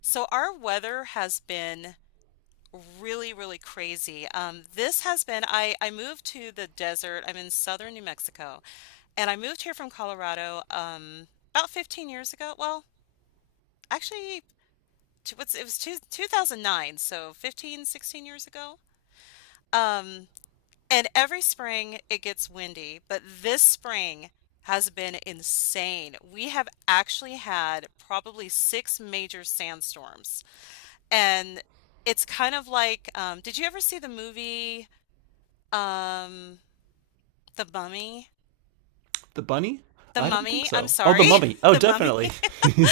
So our weather has been really, really crazy. This has been, I moved to the desert. I'm in southern New Mexico, and I moved here from Colorado about 15 years ago. Well, actually, what's it was 2009, so 15, 16 years ago. Um, and every spring it gets windy, but this spring has been insane. We have actually had probably six major sandstorms. And it's kind of like, did you ever see the movie, um, The Mummy? The bunny? The I don't think Mummy, I'm so. Oh, the sorry. mummy. Oh, The Mummy. definitely.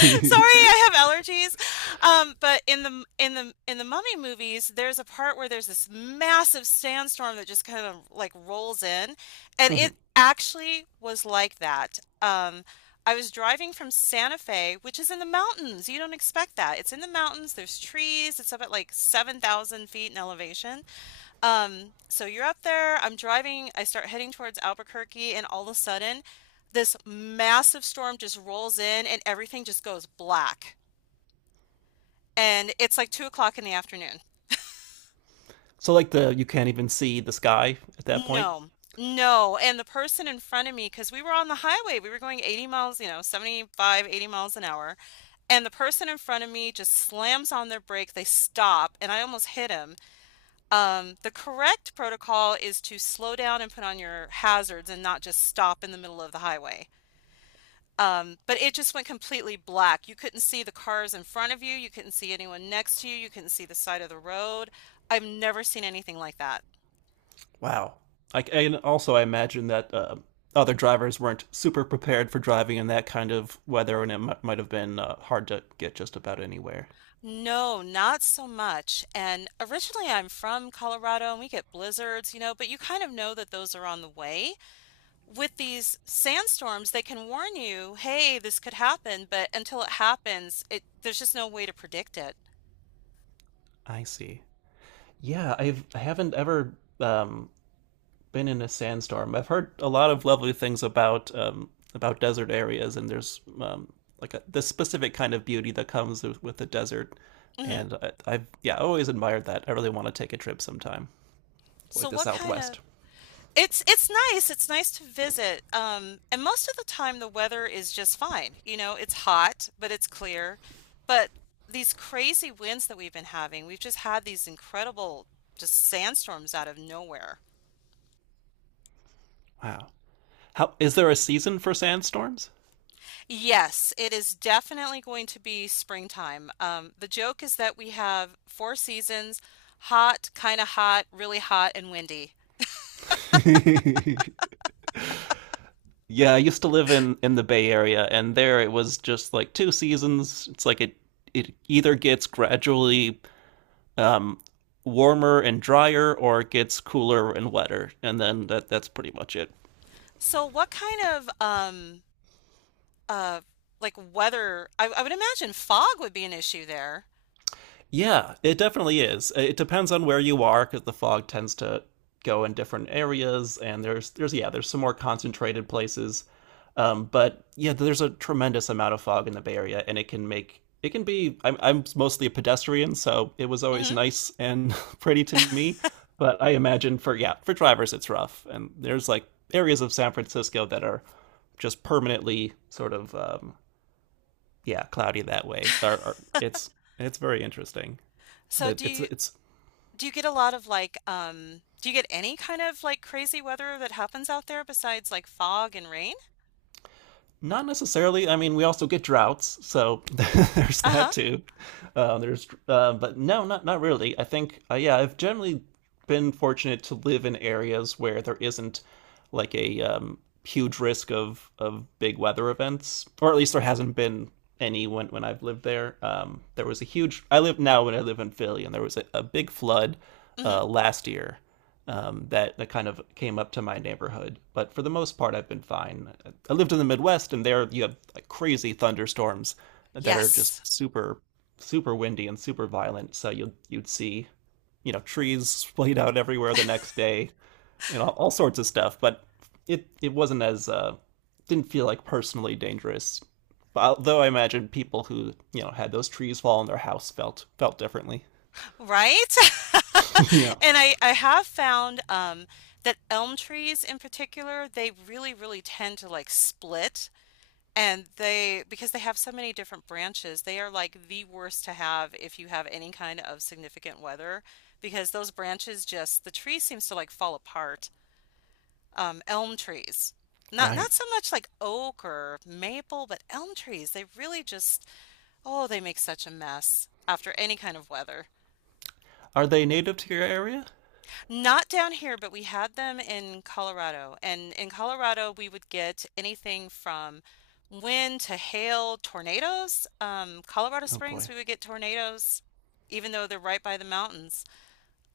Sorry, I have allergies. But in the in the Mummy movies, there's a part where there's this massive sandstorm that just kind of like rolls in, and it Mhm. actually was like that. I was driving from Santa Fe, which is in the mountains. You don't expect that. It's in the mountains. There's trees. It's up at like 7,000 feet in elevation. So you're out there, I'm driving, I start heading towards Albuquerque, and all of a sudden, this massive storm just rolls in and everything just goes black. And it's like 2 o'clock in the afternoon. So like the you can't even see the sky at that point. No, no. And the person in front of me, because we were on the highway, we were going 80 miles, 75, 80 miles an hour. And the person in front of me just slams on their brake. They stop, and I almost hit him. The correct protocol is to slow down and put on your hazards and not just stop in the middle of the highway. But it just went completely black. You couldn't see the cars in front of you. You couldn't see anyone next to you. You couldn't see the side of the road. I've never seen anything like that. Wow. Like and also I imagine that other drivers weren't super prepared for driving in that kind of weather, and it might have been hard to get just about anywhere. No, not so much. And originally I'm from Colorado and we get blizzards, but you kind of know that those are on the way. With these sandstorms, they can warn you, hey, this could happen, but until it happens, it there's just no way to predict it. I see. Yeah, I haven't ever um, been in a sandstorm. I've heard a lot of lovely things about desert areas, and there's like a, this specific kind of beauty that comes with the desert. Hmm. And I've yeah, I always admired that. I really want to take a trip sometime, So like the what kind of Southwest. It's nice. It's nice to visit. And most of the time the weather is just fine. You know, it's hot, but it's clear. But these crazy winds that we've been having, we've just had these incredible just sandstorms out of nowhere. Wow, how is there a season for sandstorms? Yes, it is definitely going to be springtime. The joke is that we have four seasons, hot, kind of hot, really hot, and windy. Yeah, I used to live in the Bay Area, and there it was just like two seasons. It's like it either gets gradually um, warmer and drier or it gets cooler and wetter. And then that's pretty much it. So what kind of uh like weather? I would imagine fog would be an issue there. Yeah, it definitely is. It depends on where you are because the fog tends to go in different areas, and there's yeah there's some more concentrated places, but yeah there's a tremendous amount of fog in the Bay Area, and it can make it can be. I'm mostly a pedestrian, so it was always Hmm. nice and pretty to me, but I imagine for yeah for drivers it's rough, and there's like areas of San Francisco that are just permanently sort of yeah cloudy that way. Or it's very interesting So, that it's it's do you get any kind of like crazy weather that happens out there besides like fog and rain? not necessarily. I mean, we also get droughts, so there's Uh-huh. that too. There's, but no, not not really. I think, yeah, I've generally been fortunate to live in areas where there isn't like a huge risk of big weather events, or at least there hasn't been any when I've lived there. There was a huge. I live now when I live in Philly, and there was a big flood Hmm. Last year that that kind of came up to my neighborhood. But for the most part, I've been fine. I lived in the Midwest, and there you have like crazy thunderstorms that are just Yes. super, super windy and super violent. So you'd see, you know, trees splayed out everywhere the next day, and all sorts of stuff. But it wasn't as didn't feel like personally dangerous. Although I imagine people who you know had those trees fall on their house felt felt differently. Right? And I have found that elm trees in particular, they really, really tend to like split. And they, because they have so many different branches, they are like the worst to have if you have any kind of significant weather, because those branches just, the tree seems to like fall apart. Elm trees. Not Right? so much like oak or maple, but elm trees, they really just, oh, they make such a mess after any kind of weather. Are they native to your area? Not down here, but we had them in Colorado. And in Colorado, we would get anything from wind to hail, tornadoes. Colorado Oh Springs, boy. we would get tornadoes, even though they're right by the mountains.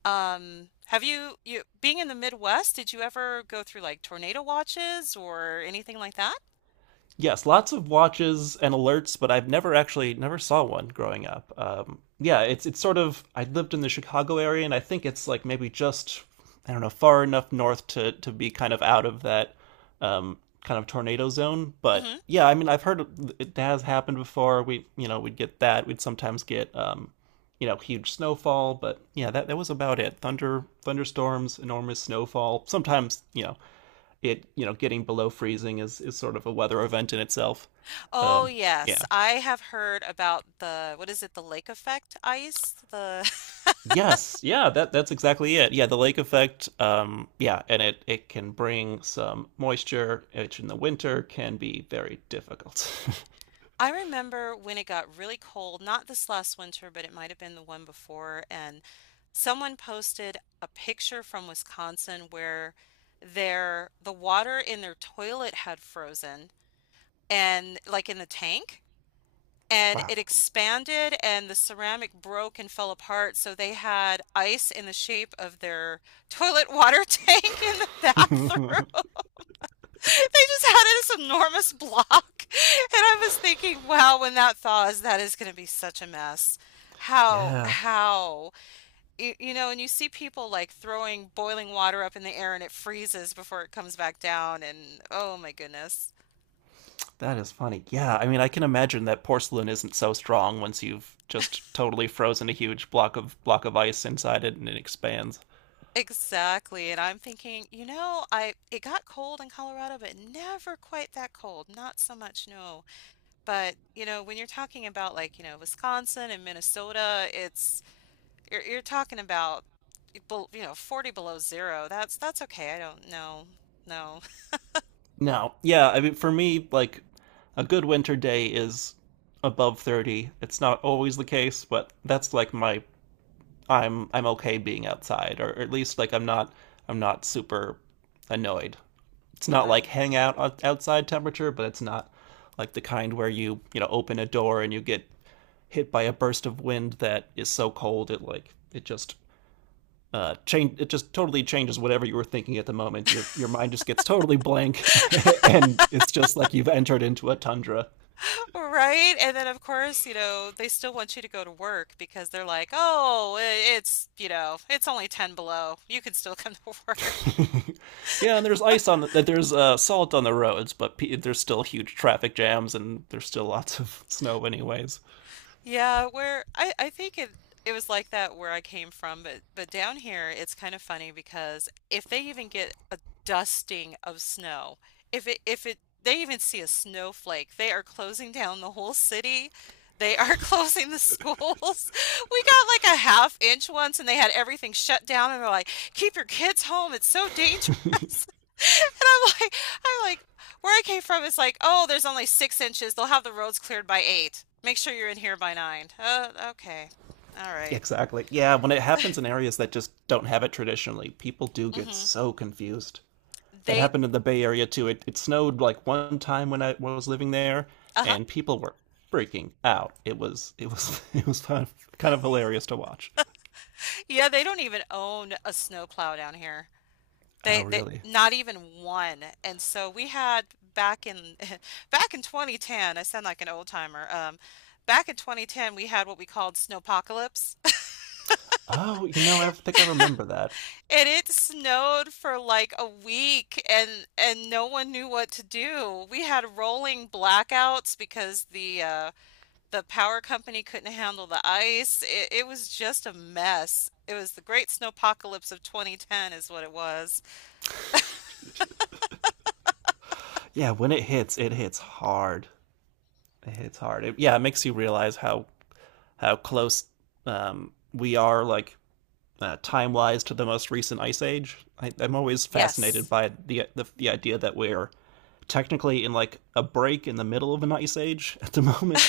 Being in the Midwest, did you ever go through like tornado watches or anything like that? Yes, lots of watches and alerts, but I've never actually never saw one growing up. Yeah, it's sort of I lived in the Chicago area, and I think it's like maybe just I don't know far enough north to be kind of out of that um, kind of tornado zone. But Hmm. yeah, I mean I've heard it has happened before. We you know we'd get that. We'd sometimes get you know huge snowfall, but yeah, that that was about it. Thunder, thunderstorms, enormous snowfall. Sometimes you know it you know getting below freezing is sort of a weather event in itself. Oh, Um, yeah. yes. I have heard about the, what is it, the lake effect ice? The. Yes. Yeah. That that's exactly it. Yeah. The lake effect. Yeah, and it can bring some moisture, which in the winter can be very difficult. I remember when it got really cold, not this last winter, but it might have been the one before, and someone posted a picture from Wisconsin where the water in their toilet had frozen and like in the tank and Wow. it expanded and the ceramic broke and fell apart, so they had ice in the shape of their toilet water tank in the bathroom. They just had this enormous block. And I was thinking, wow, when that thaws, that is going to be such a mess. Yeah. How, you, you know, and you see people like throwing boiling water up in the air and it freezes before it comes back down. And oh my goodness. That is funny. Yeah, I mean, I can imagine that porcelain isn't so strong once you've just totally frozen a huge block of ice inside it and it expands. Exactly. And I'm thinking, you know, I it got cold in Colorado, but never quite that cold. Not so much, no. But, when you're talking about like, Wisconsin and Minnesota. It's You're you're talking about 40 below zero. That's okay. I don't know. No. No. Yeah, I mean for me like a good winter day is above 30. It's not always the case, but that's like my I'm okay being outside or at least like I'm not super annoyed. It's not like Wow. hang out outside temperature, but it's not like the kind where you know, open a door and you get hit by a burst of wind that is so cold it like it just change it just totally changes whatever you were thinking at the moment. Your mind just gets totally blank, and it's just like you've entered into a tundra. Right? And then of course, they still want you to go to work because they're like, "Oh, it's only 10 below. You can still come to work." Yeah, and there's ice on the, there's salt on the roads, but there's still huge traffic jams, and there's still lots of snow, anyways. Yeah, where I think it was like that where I came from, but down here it's kind of funny because if they even get a dusting of snow, if it they even see a snowflake, they are closing down the whole city. They are closing the schools. We got like a half inch once and they had everything shut down and they're like, "Keep your kids home. It's so dangerous." And I'm like, I'm like, where I came from is like, oh, there's only 6 inches. They'll have the roads cleared by eight. Make sure you're in here by nine. Okay. All right. Exactly. Yeah, when it happens in areas that just don't have it traditionally, people do get Mm-hmm. so confused. That They, happened in the Bay Area too. It snowed like one time when I was living there, uh-huh. and people were freaking out. It was it was kind of hilarious to watch. Yeah, they don't even own a snowplow down here. They, Oh they, really? not even one. And so we had back in, back in 2010, I sound like an old timer. Back in 2010, we had what we called snowpocalypse. Oh, you know, I think I remember that. And it snowed for like a week and no one knew what to do. We had rolling blackouts because the power company couldn't handle the ice. It was just a mess. It was the great snowpocalypse of 2010 is what it was. Yeah, when it hits hard. It hits hard. It, yeah, it makes you realize how close we are, like time wise, to the most recent ice age. I'm always fascinated Yes. by the idea that we're technically in like a break in the middle of an ice age at the moment.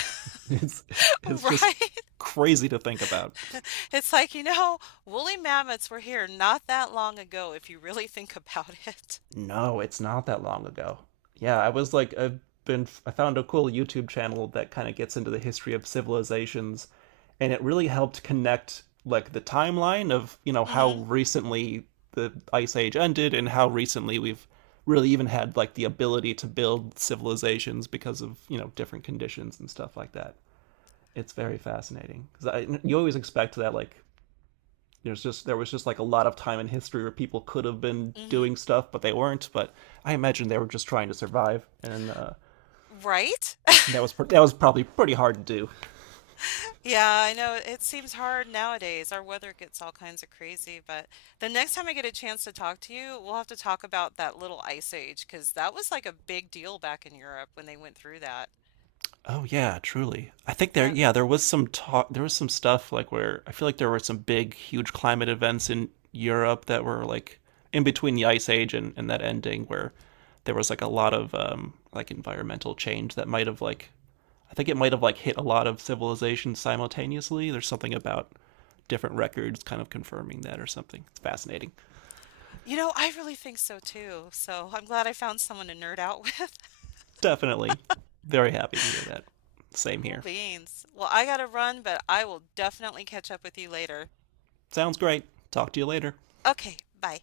It's it's just Right? crazy to think about. It's like, woolly mammoths were here not that long ago if you really think about it. No, it's not that long ago. Yeah, I was like I found a cool YouTube channel that kind of gets into the history of civilizations and it really helped connect like the timeline of, you know, how Hmm. recently the ice age ended and how recently we've really even had like the ability to build civilizations because of, you know, different conditions and stuff like that. It's very fascinating because you always expect that like there was just like a lot of time in history where people could have been Hmm. doing stuff but they weren't. But I imagine they were just trying to survive, and Right? That was probably pretty hard to do. Yeah, I know it seems hard nowadays. Our weather gets all kinds of crazy, but the next time I get a chance to talk to you, we'll have to talk about that little ice age because that was like a big deal back in Europe when they went through that. Oh yeah, truly. I think there Yeah, yeah there was some talk there was some stuff like where I feel like there were some big huge climate events in Europe that were like in between the ice age and that ending where there was like a lot of like environmental change that might have like I think it might have like hit a lot of civilizations simultaneously. There's something about different records kind of confirming that or something. It's fascinating. I really think so too. So I'm glad I found someone to nerd out with. Definitely very happy to hear that. Same Cool here. beans. Well, I gotta run, but I will definitely catch up with you later. Sounds great. Talk to you later. Okay, bye.